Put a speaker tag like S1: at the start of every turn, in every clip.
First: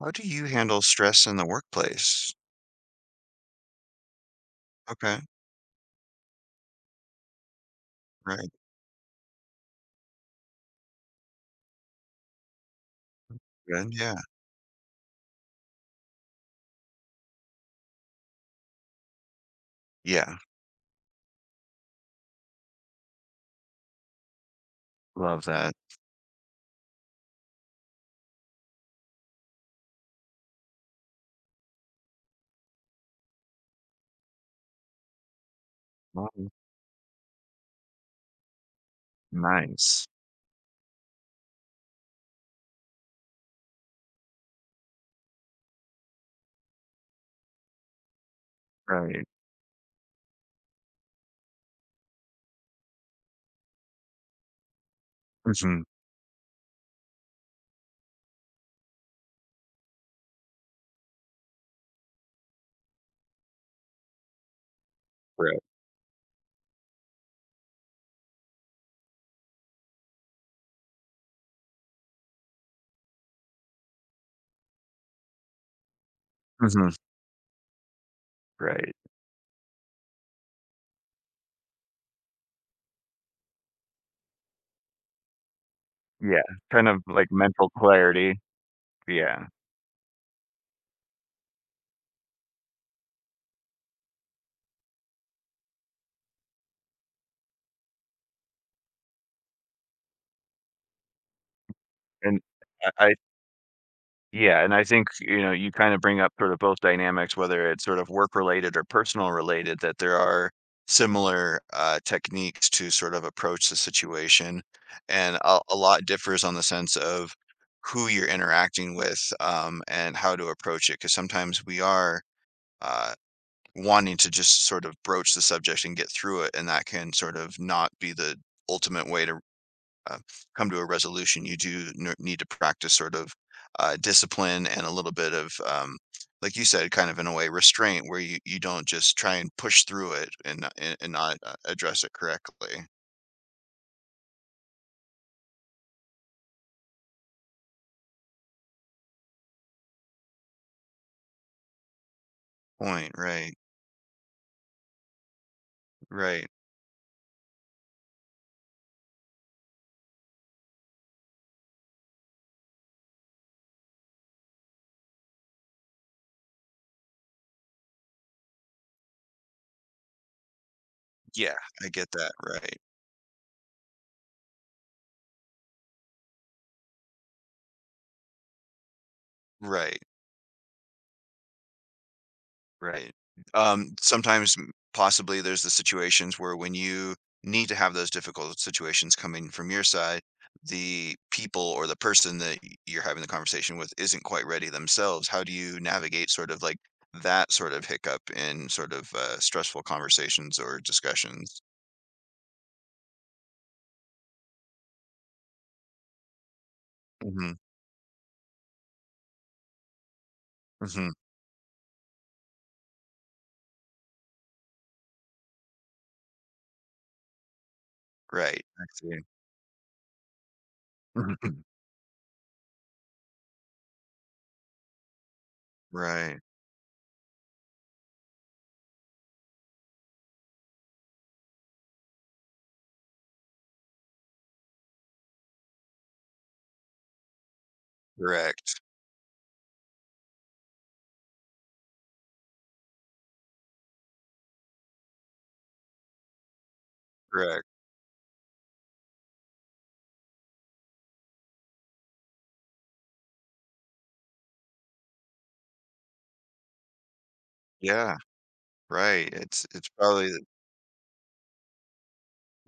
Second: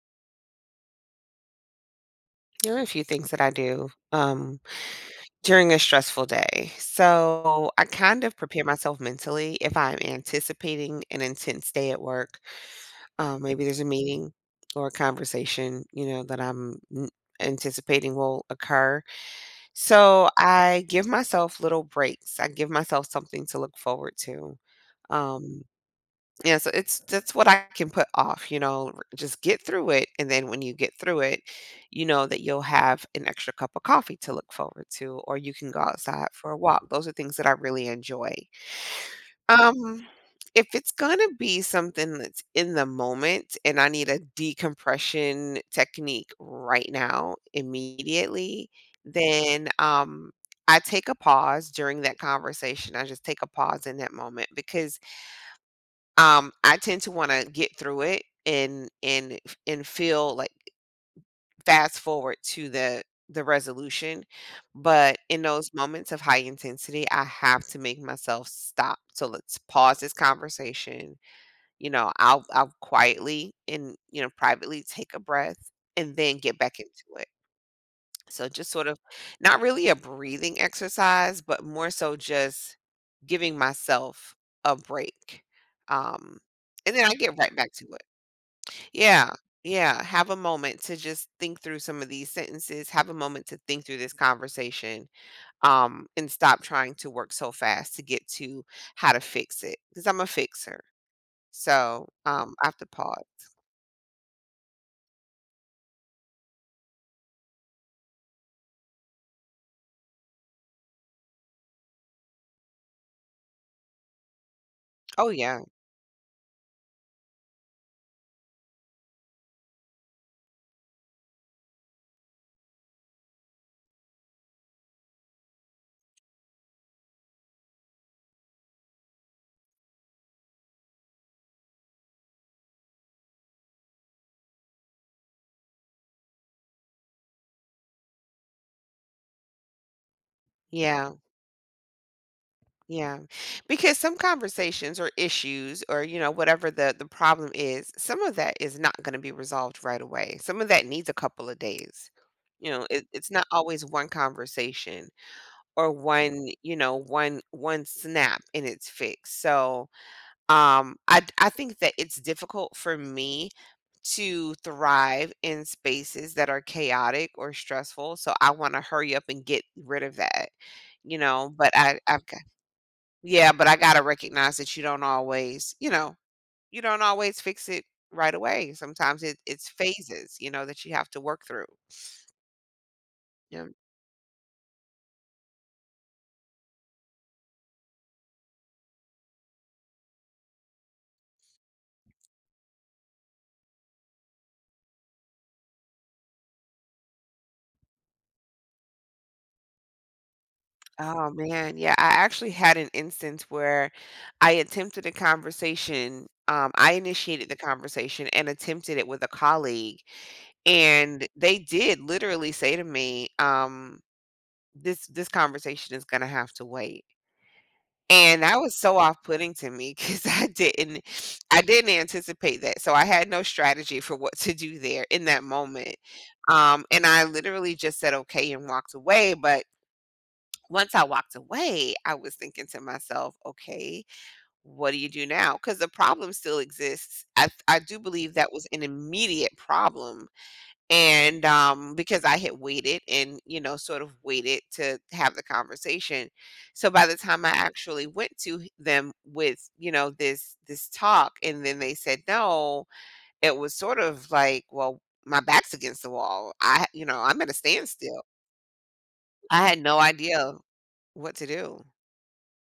S1: How do you handle stress in the workplace?
S2: There are a few things that I do
S1: Okay.
S2: during a stressful day. So I kind of
S1: Right.
S2: prepare myself mentally if I'm anticipating an intense day at work. Maybe there's a
S1: Good, yeah.
S2: meeting or a conversation, that I'm anticipating will occur. So
S1: Yeah,
S2: I give myself little breaks. I give myself something to look forward to.
S1: love
S2: Um,
S1: that.
S2: yeah, so it's that's what I can put off, just get through it. And then when you get through it, you know that you'll have an extra cup of coffee to look forward to, or you can go outside
S1: Oh,
S2: for a walk. Those are things that I really enjoy.
S1: nice.
S2: Um, if it's gonna be something that's in the moment and I need a decompression technique right now, immediately,
S1: Right.
S2: then I take a pause during that conversation. I just take a pause in that moment because
S1: Mhm.
S2: I tend to wanna get through it and feel, like, fast forward to the resolution, but in
S1: Right.
S2: those moments of high intensity, I have to make myself stop. So let's pause this conversation. I'll quietly and privately take a breath and then get back
S1: Mhm.
S2: into it. So just sort
S1: Right.
S2: of not really a breathing exercise, but more so just giving myself a break. Um,
S1: Yeah, kind
S2: and
S1: of
S2: then I
S1: like
S2: get right
S1: mental
S2: back to it.
S1: clarity.
S2: Yeah.
S1: Yeah,
S2: Yeah. Have a moment to just think through some of these sentences, have a moment to think through this conversation, and stop trying to work so fast to get to how to fix it because I'm a fixer. So
S1: and
S2: I have to
S1: I
S2: pause.
S1: yeah, and I think, you know, you kind of bring up sort of both dynamics, whether it's sort of work related or personal related, that there are similar techniques to sort of approach the situation.
S2: Oh,
S1: And a,
S2: yeah.
S1: a lot differs on the sense of who you're interacting with and how to approach it. Because sometimes we are uh, wanting to just sort of broach the subject and get through it, and that can sort of not be the ultimate way to uh, come to a resolution. You do n- need to practice sort of discipline and a little bit of, like you said, kind of in a way restraint, where you don't just try and push through it and not- and
S2: Yeah.
S1: not address it correctly.
S2: Yeah. Because some conversations or issues or whatever the problem is, some of that is not going to be resolved right away. Some of that needs a couple of days. You know, it,
S1: Point.
S2: it's not
S1: Right.
S2: always one conversation or
S1: Right.
S2: one, you know, one one snap and it's fixed. So, I think that it's difficult for me to thrive in spaces that are chaotic or stressful. So I want to hurry up and get rid of that.
S1: Yeah,
S2: But
S1: I
S2: I,
S1: get
S2: I've
S1: that. Right.
S2: yeah, but I gotta recognize that you don't always, you don't always fix it right away. Sometimes it's
S1: Right.
S2: phases that you have to work through.
S1: Right.
S2: Yeah.
S1: Sometimes m- possibly there's the situations where when you need to have those difficult situations coming from your side, the people or the person that y- you're having the conversation with isn't quite ready themselves. How do you navigate sort of like that sort of hiccup in sort of stressful conversations or
S2: Oh
S1: discussions?
S2: man, yeah. I actually had an instance where I attempted a conversation. I initiated
S1: Hmm.
S2: the conversation and attempted it with a colleague,
S1: Hmm.
S2: and they did literally say to me, "This conversation is gonna have to wait." And that
S1: Right.
S2: was
S1: I
S2: so
S1: see.
S2: off-putting to me because I didn't I didn't anticipate that, so I had no strategy for what to do there in that moment,
S1: Right.
S2: um, and I literally just said, "Okay," and walked away, but once I walked away, I was thinking to myself, "Okay, what do you do now? Because the problem still exists. I do believe that was
S1: Correct.
S2: an immediate problem and because I had waited and sort of waited to have the conversation, so by the time I
S1: Correct.
S2: actually went to them with this talk, and then they said no. It was sort of like, well, my back's against the wall. I you know i'm at a
S1: Yeah.
S2: standstill.
S1: Right. It's
S2: I had
S1: it's
S2: no
S1: probably
S2: idea what to do."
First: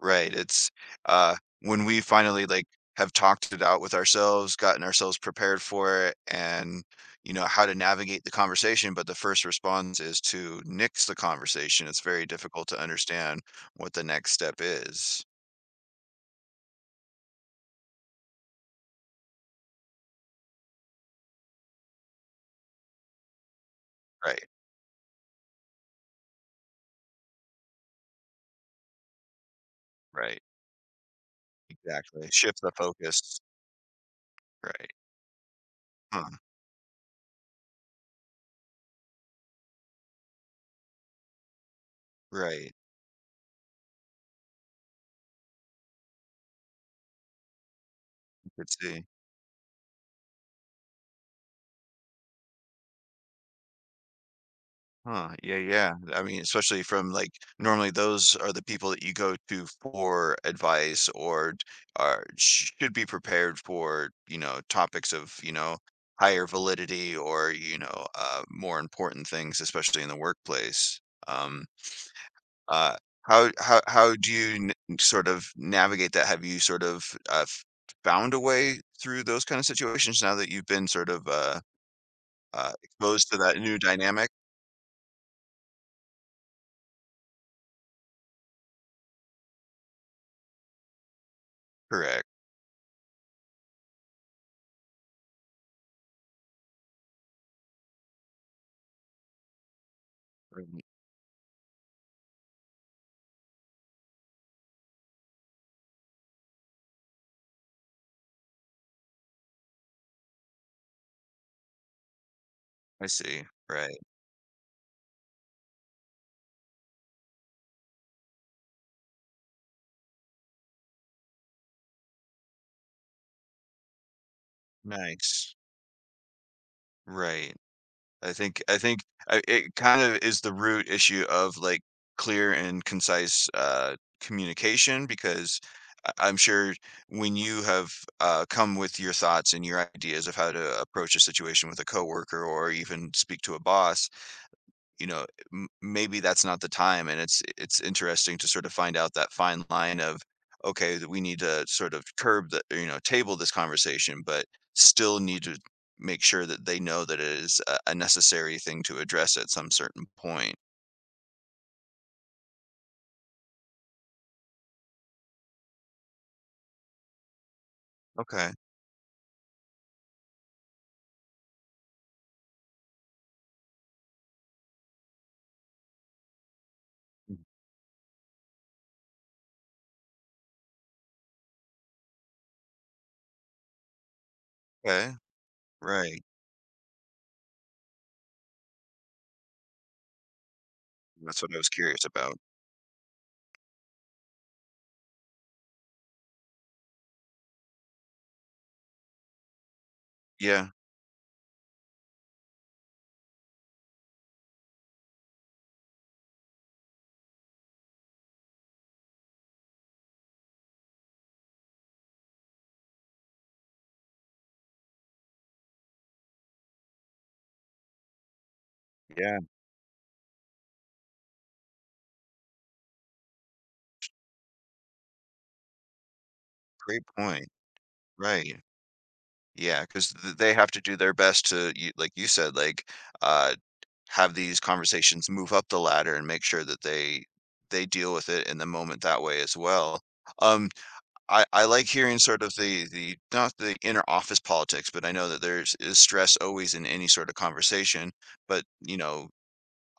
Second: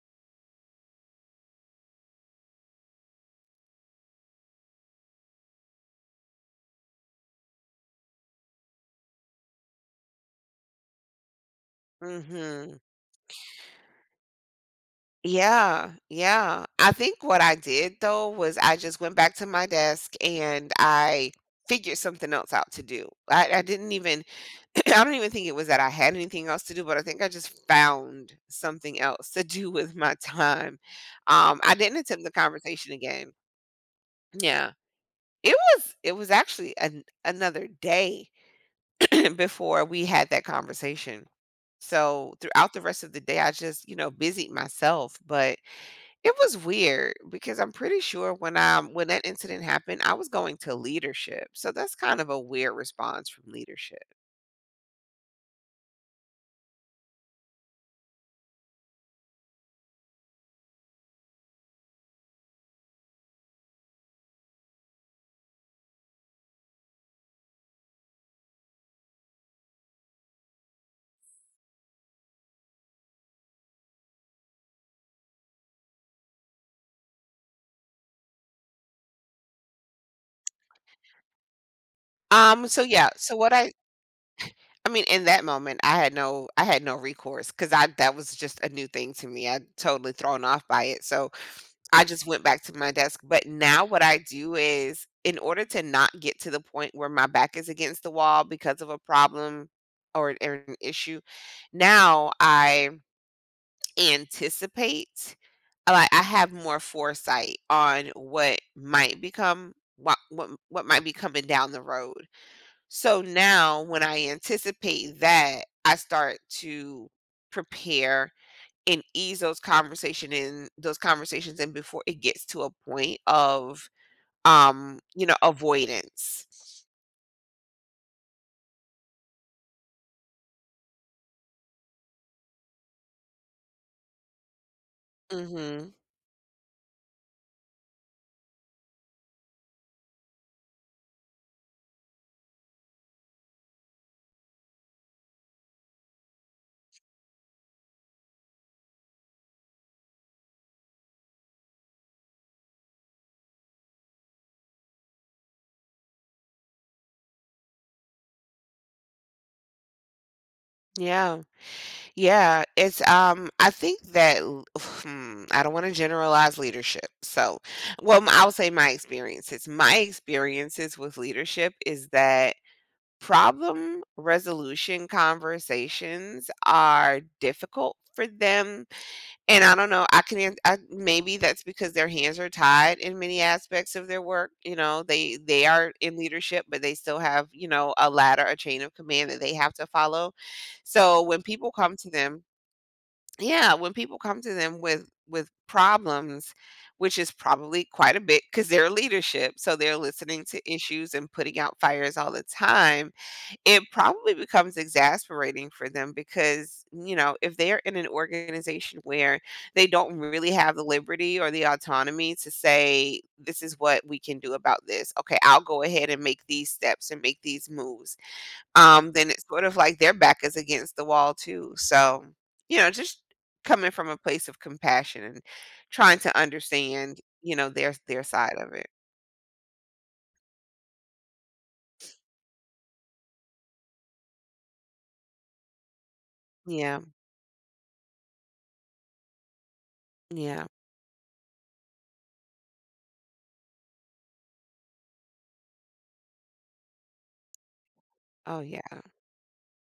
S1: right. It's, uh, when we finally, like, have talked it out with ourselves, gotten ourselves prepared for it, and, you know, how to navigate the conversation, but the first response is to nix the conversation, it's very difficult to
S2: Mhm.
S1: understand what the next step is.
S2: Yeah, yeah, I think what I did though was I just went back to my desk and I figured something else out to do. I didn't even
S1: Right.
S2: I don't even think it was that I had anything else to do, but I think I just found something else to do with my
S1: Right.
S2: time. I didn't attempt
S1: Exactly,
S2: the
S1: shift the
S2: conversation again.
S1: focus.
S2: Yeah.
S1: Right.
S2: It was
S1: Huh.
S2: actually another day before we had that conversation. So
S1: Right.
S2: throughout the rest of the day, I just busied myself. But it was weird because I'm pretty sure
S1: You could see.
S2: when that incident happened, I was going to leadership. So that's kind of a weird response from leadership.
S1: Huh, yeah, yeah. I mean, especially from, like, normally those are the people that you go to for advice or are should be prepared for, you know, topics of, you know, higher validity or, you know, more important things, especially in the workplace. Um, uh, how do you n sort of navigate that? Have you sort of, f found a way through those kind of situations now that you've been sort of,
S2: So yeah,
S1: exposed
S2: so
S1: to
S2: what
S1: that new dynamic?
S2: I mean, in that moment, I had no recourse because I that was just a new thing to me. I totally thrown off by it. So, I
S1: Correct.
S2: just went back to my desk, but now what I do is in order to not get to the point where my back is against the wall because of a problem or an issue, now I anticipate like, I have more foresight on what might become what might be coming down the road.
S1: I
S2: So
S1: see.
S2: now
S1: Right.
S2: when I anticipate that, I start to prepare and ease those conversations in before it gets to a point of
S1: Nice.
S2: avoidance.
S1: Right. I think it kind of is the root issue of, like, clear and concise, communication because
S2: Mhm.
S1: I'm sure when you have, come with your thoughts and your ideas of how to approach a situation with a coworker or even speak to a boss, you know, m- maybe that's not the time. And it's interesting to sort of find out that fine line of okay, that we need to sort of curb the, you know, table this conversation, but still need to make sure that they know that it is a necessary thing to address at some certain point.
S2: Yeah. Yeah, it's I think that I don't want to generalize leadership. So, well, I'll
S1: Okay.
S2: say my experiences. My experiences with leadership is that problem resolution conversations are difficult for them, and I don't know, I can an I maybe that's because their hands are tied in many aspects of their work,
S1: Okay.
S2: they are in
S1: Right.
S2: leadership, but they still have, a ladder, a chain of command that they have to follow. So,
S1: That's
S2: when
S1: what I was
S2: people come
S1: curious
S2: to
S1: about.
S2: them Yeah, when people come to them with problems, which is probably quite a bit because 'cause they're leadership, so they're listening to
S1: Yeah.
S2: issues and putting out fires all the time, it probably becomes exasperating for them because, if they're in an organization where they don't really have the liberty or the autonomy to say, "This is what we can do about this. Okay, I'll go ahead and make these steps and make these moves." Then
S1: Yeah.
S2: it's sort of like their back is against the wall too. So, just coming from a place of compassion and trying to
S1: Great
S2: understand,
S1: point.
S2: their side
S1: Right.
S2: of it.
S1: Yeah, because they have to do their best to, you- like you said, like, uh, have these conversations move up the ladder and make sure that
S2: Yeah.
S1: they deal with it in the moment that way as well.
S2: Yeah.
S1: Um, I like hearing sort of the not the inner office politics, but I know that there's is stress always in any sort of conversation.
S2: Oh,
S1: But you
S2: yeah.
S1: know,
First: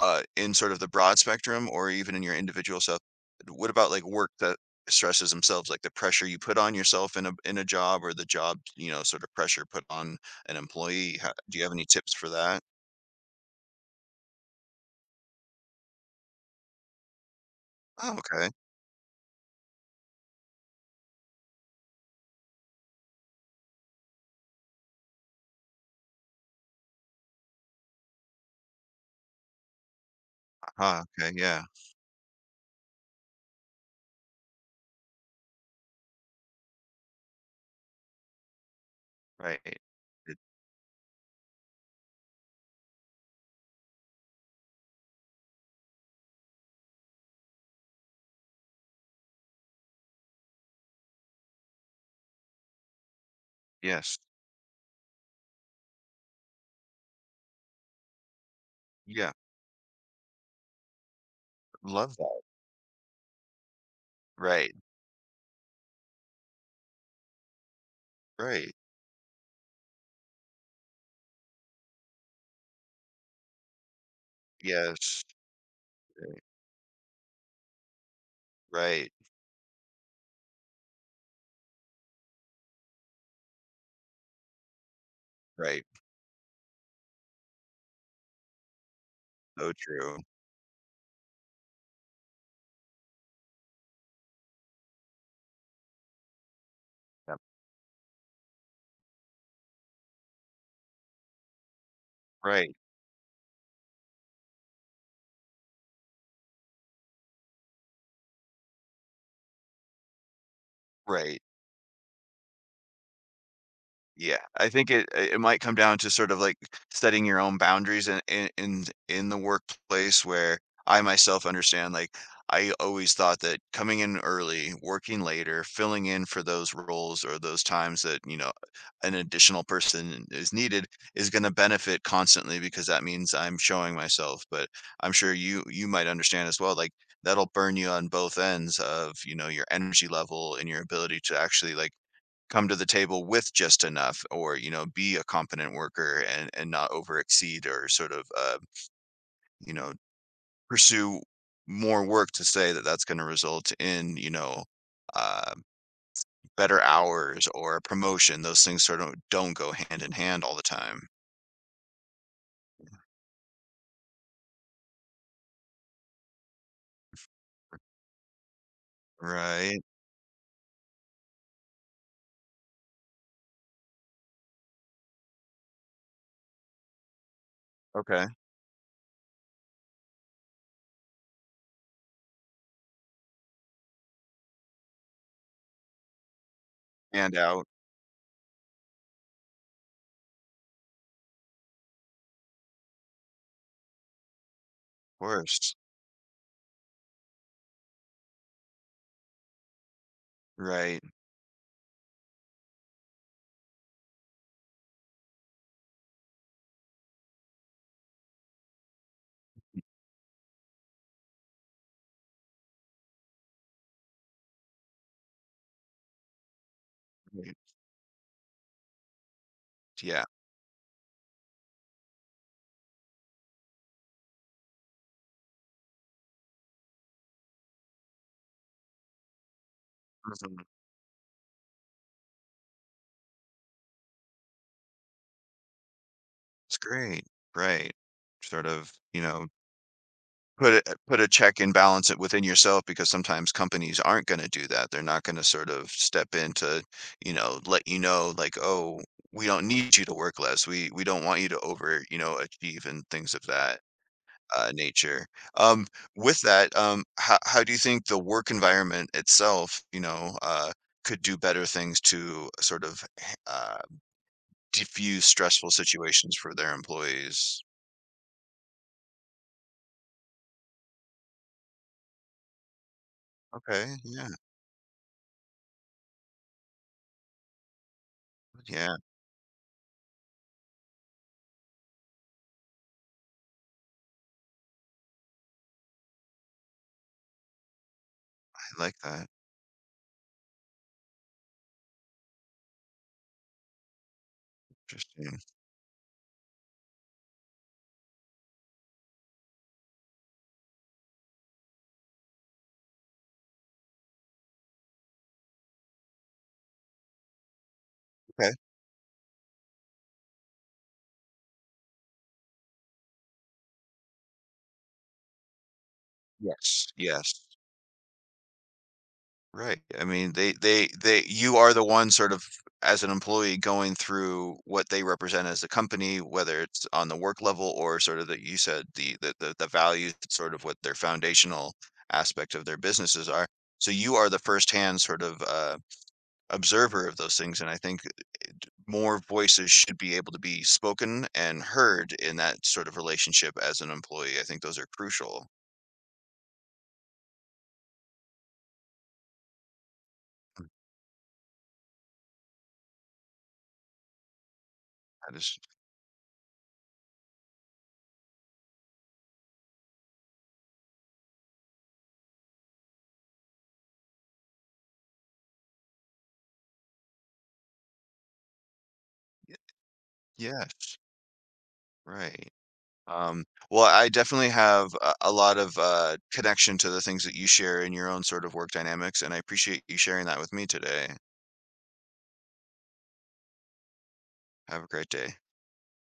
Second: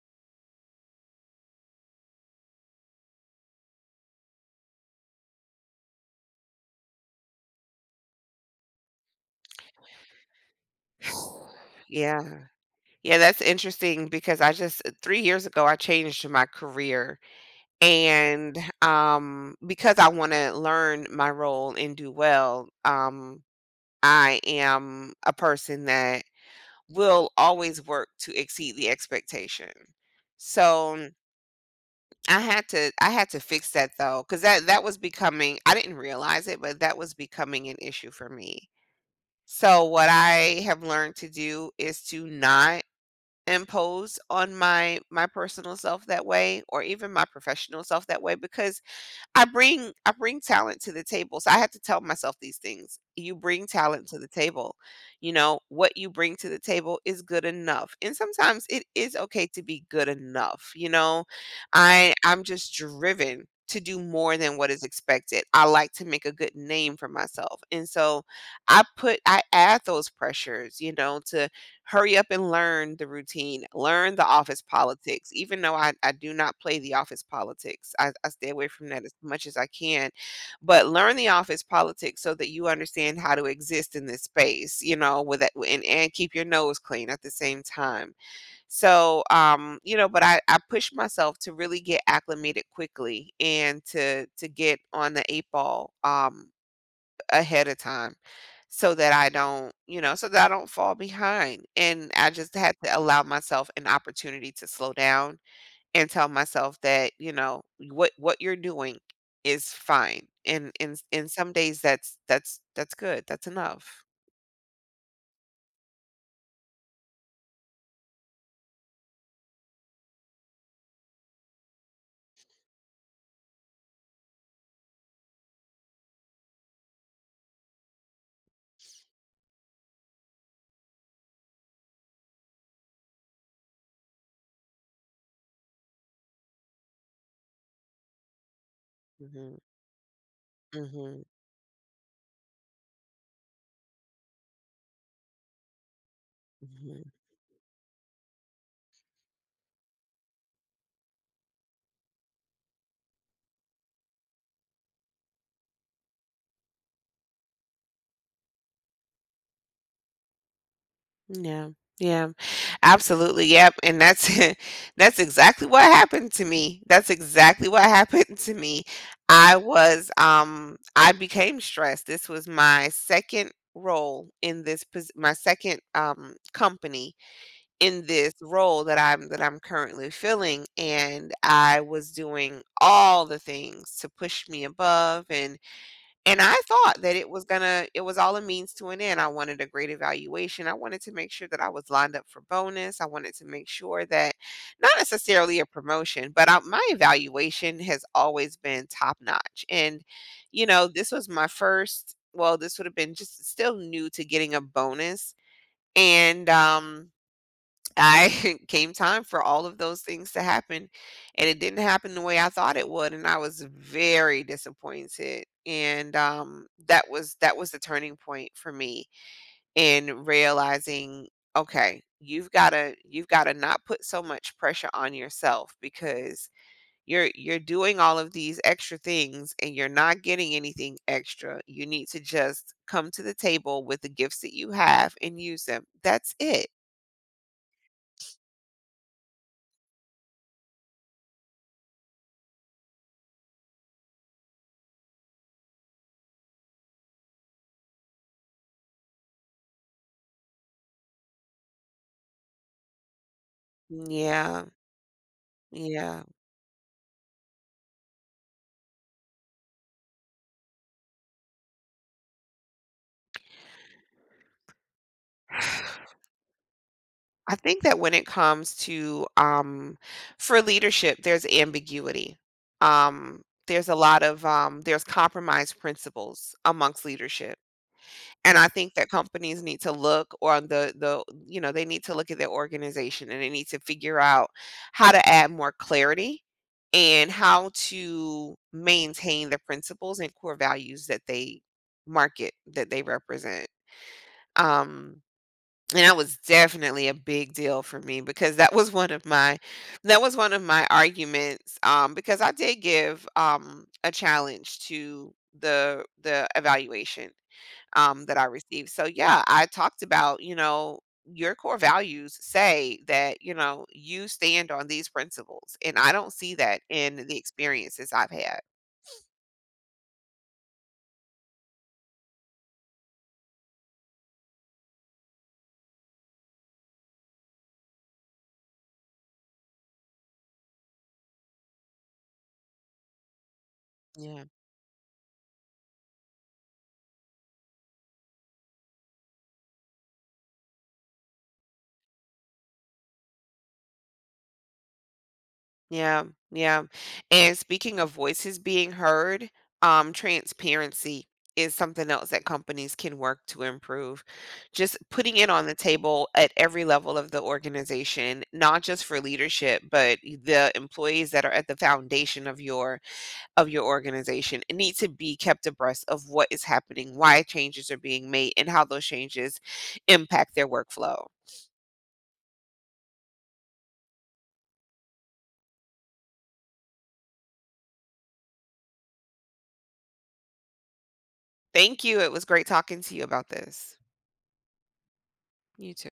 S1: in sort of the broad spectrum, or even in your individual self, what about like work that stresses themselves, like the pressure you put on yourself in a job, or the job, you know, sort of pressure put on an employee? How, do you have any tips
S2: Yeah.
S1: for that?
S2: Yeah, that's interesting because I just 3 years ago, I changed my career
S1: Oh, okay.
S2: and, because I wanna learn my role and do well, I am a person that will always work to exceed the expectation. So,
S1: Ah, okay. Yeah.
S2: I had to fix that though because that was becoming I didn't realize it, but that was becoming an issue for me.
S1: Right.
S2: So, what
S1: It
S2: I have learned to do is to not impose on my personal self that way or even my professional self that way because I bring talent to the table. So I had to tell myself these things. You bring talent
S1: yes.
S2: to the table. You know, what you bring to the table is good enough. And sometimes it is
S1: Yeah,
S2: okay to be good enough. You know, I
S1: love that.
S2: I'm just driven to do more than what
S1: Right,
S2: is expected. I like to make a good name for myself. And so
S1: right.
S2: I add those pressures, to hurry up and learn the routine, learn the office
S1: Yes.
S2: politics, even though I do
S1: Right,
S2: not play the office politics, I stay away from that
S1: right,
S2: as much as I can, but learn the office politics so that you understand how to exist in this space, with that
S1: right.
S2: and and keep your nose clean at the same time. So,
S1: So true.
S2: but I pushed myself to really get acclimated quickly and to get on the 8 ball,
S1: Yep.
S2: ahead of time so that I don't, so that I don't fall behind. And I just
S1: Right,
S2: had to allow myself an opportunity to slow down and tell myself that, what you're doing is fine. And in
S1: right.
S2: some days that's good. That's enough.
S1: Yeah, I think it it might come down to sort of, like, setting your own boundaries in in the workplace where I myself understand, like, I always thought that coming in early, working later, filling in for those roles or those times that, you know, an additional person is needed is gonna benefit constantly because that means I'm showing myself, but I'm sure you might understand as well, like, that'll burn you on both ends of, you know,
S2: Mhm.
S1: your energy level and your ability
S2: Mhm.
S1: to actually, like, come to the table with just enough or, you know, be a competent worker and not
S2: Mhm.
S1: over exceed or sort of you know, pursue more work to say that that's going to result in, you know, uh, better hours or a promotion. Those things sort of don't go hand in hand all the time.
S2: Yeah. Yeah. Absolutely. Yep. And that's that's exactly what happened to me. That's exactly what happened to me.
S1: Right.
S2: I became stressed. This was my second role in this my second company in
S1: Okay.
S2: this role that I'm currently filling, and I was doing all the things to push me above and I thought that
S1: Hand out.
S2: it was all a means to an end. I wanted a great evaluation. I wanted to make sure that I was lined up for bonus. I wanted to make sure that not necessarily a
S1: Worst.
S2: promotion, but my evaluation has always been top notch. And you know,
S1: Right.
S2: this was well, this would have been just still new to getting a bonus. And I came time for all of those things to happen, and it didn't happen the way I thought it would, and I was very disappointed. And that was
S1: Right.
S2: that was the turning point for me
S1: Yeah.
S2: in realizing, okay, you've gotta not put so much pressure on yourself because you're doing all of these extra things and you're not getting
S1: Mhm.
S2: anything extra. You need to just come to the table with the gifts that you have and use them. That's it.
S1: It's great. Right. Sort of, you know, put it, put a check and balance it within yourself because sometimes companies aren't going to do that. They're not going to sort of step in to, you know, let you know like, oh, we don't need you to work less. We don't want you to over, you know, achieve and things of that
S2: Yeah,
S1: nature. Um,
S2: yeah.
S1: with that, how do you think the work environment itself, you know, could do better things to sort of uh, diffuse stressful situations for their
S2: I
S1: employees?
S2: think that when it comes to for leadership, there's ambiguity. There's a
S1: Okay,
S2: lot
S1: yeah.
S2: of there's compromise principles amongst leadership. And I think
S1: Yeah,
S2: that companies need to look on the you know, they need to look at their organization and they need to figure out how to add more clarity and how to
S1: I like that.
S2: maintain the principles and core values that they represent. Um
S1: Interesting.
S2: And that was definitely a big deal for me because that was one of my that was one of my arguments, because I did give a challenge to the evaluation, that I received. So, yeah, I talked about, your core values say that, you stand on these principles, and I don't see that
S1: Yes,
S2: in the
S1: yes.
S2: experiences I've had.
S1: Right. I mean, they you are the one sort of as an employee going through what they represent as a company, whether it's on the work level or sort of that you said the the values, sort of what their foundational aspect of their businesses are. So you are the
S2: Yeah.
S1: firsthand sort of observer of those things, and I think d- more voices should be able to be spoken and heard in that sort of relationship as an employee. I think those are crucial.
S2: Yeah, yeah. And speaking of voices being heard, transparency is something else that companies can work to improve. Just
S1: That
S2: putting it
S1: is,
S2: on the table at every level of the organization, not just for leadership, but the employees that are at the foundation of your organization need to be kept abreast of what is happening, why changes are being made, and how those
S1: y-
S2: changes impact their
S1: yes,
S2: workflow.
S1: right. Um, well, I definitely have a lot of connection to the things that you share in your own sort of work dynamics, and I appreciate you sharing that with me today.
S2: Thank you. It was great talking to you about this.
S1: Have a great day.
S2: You too.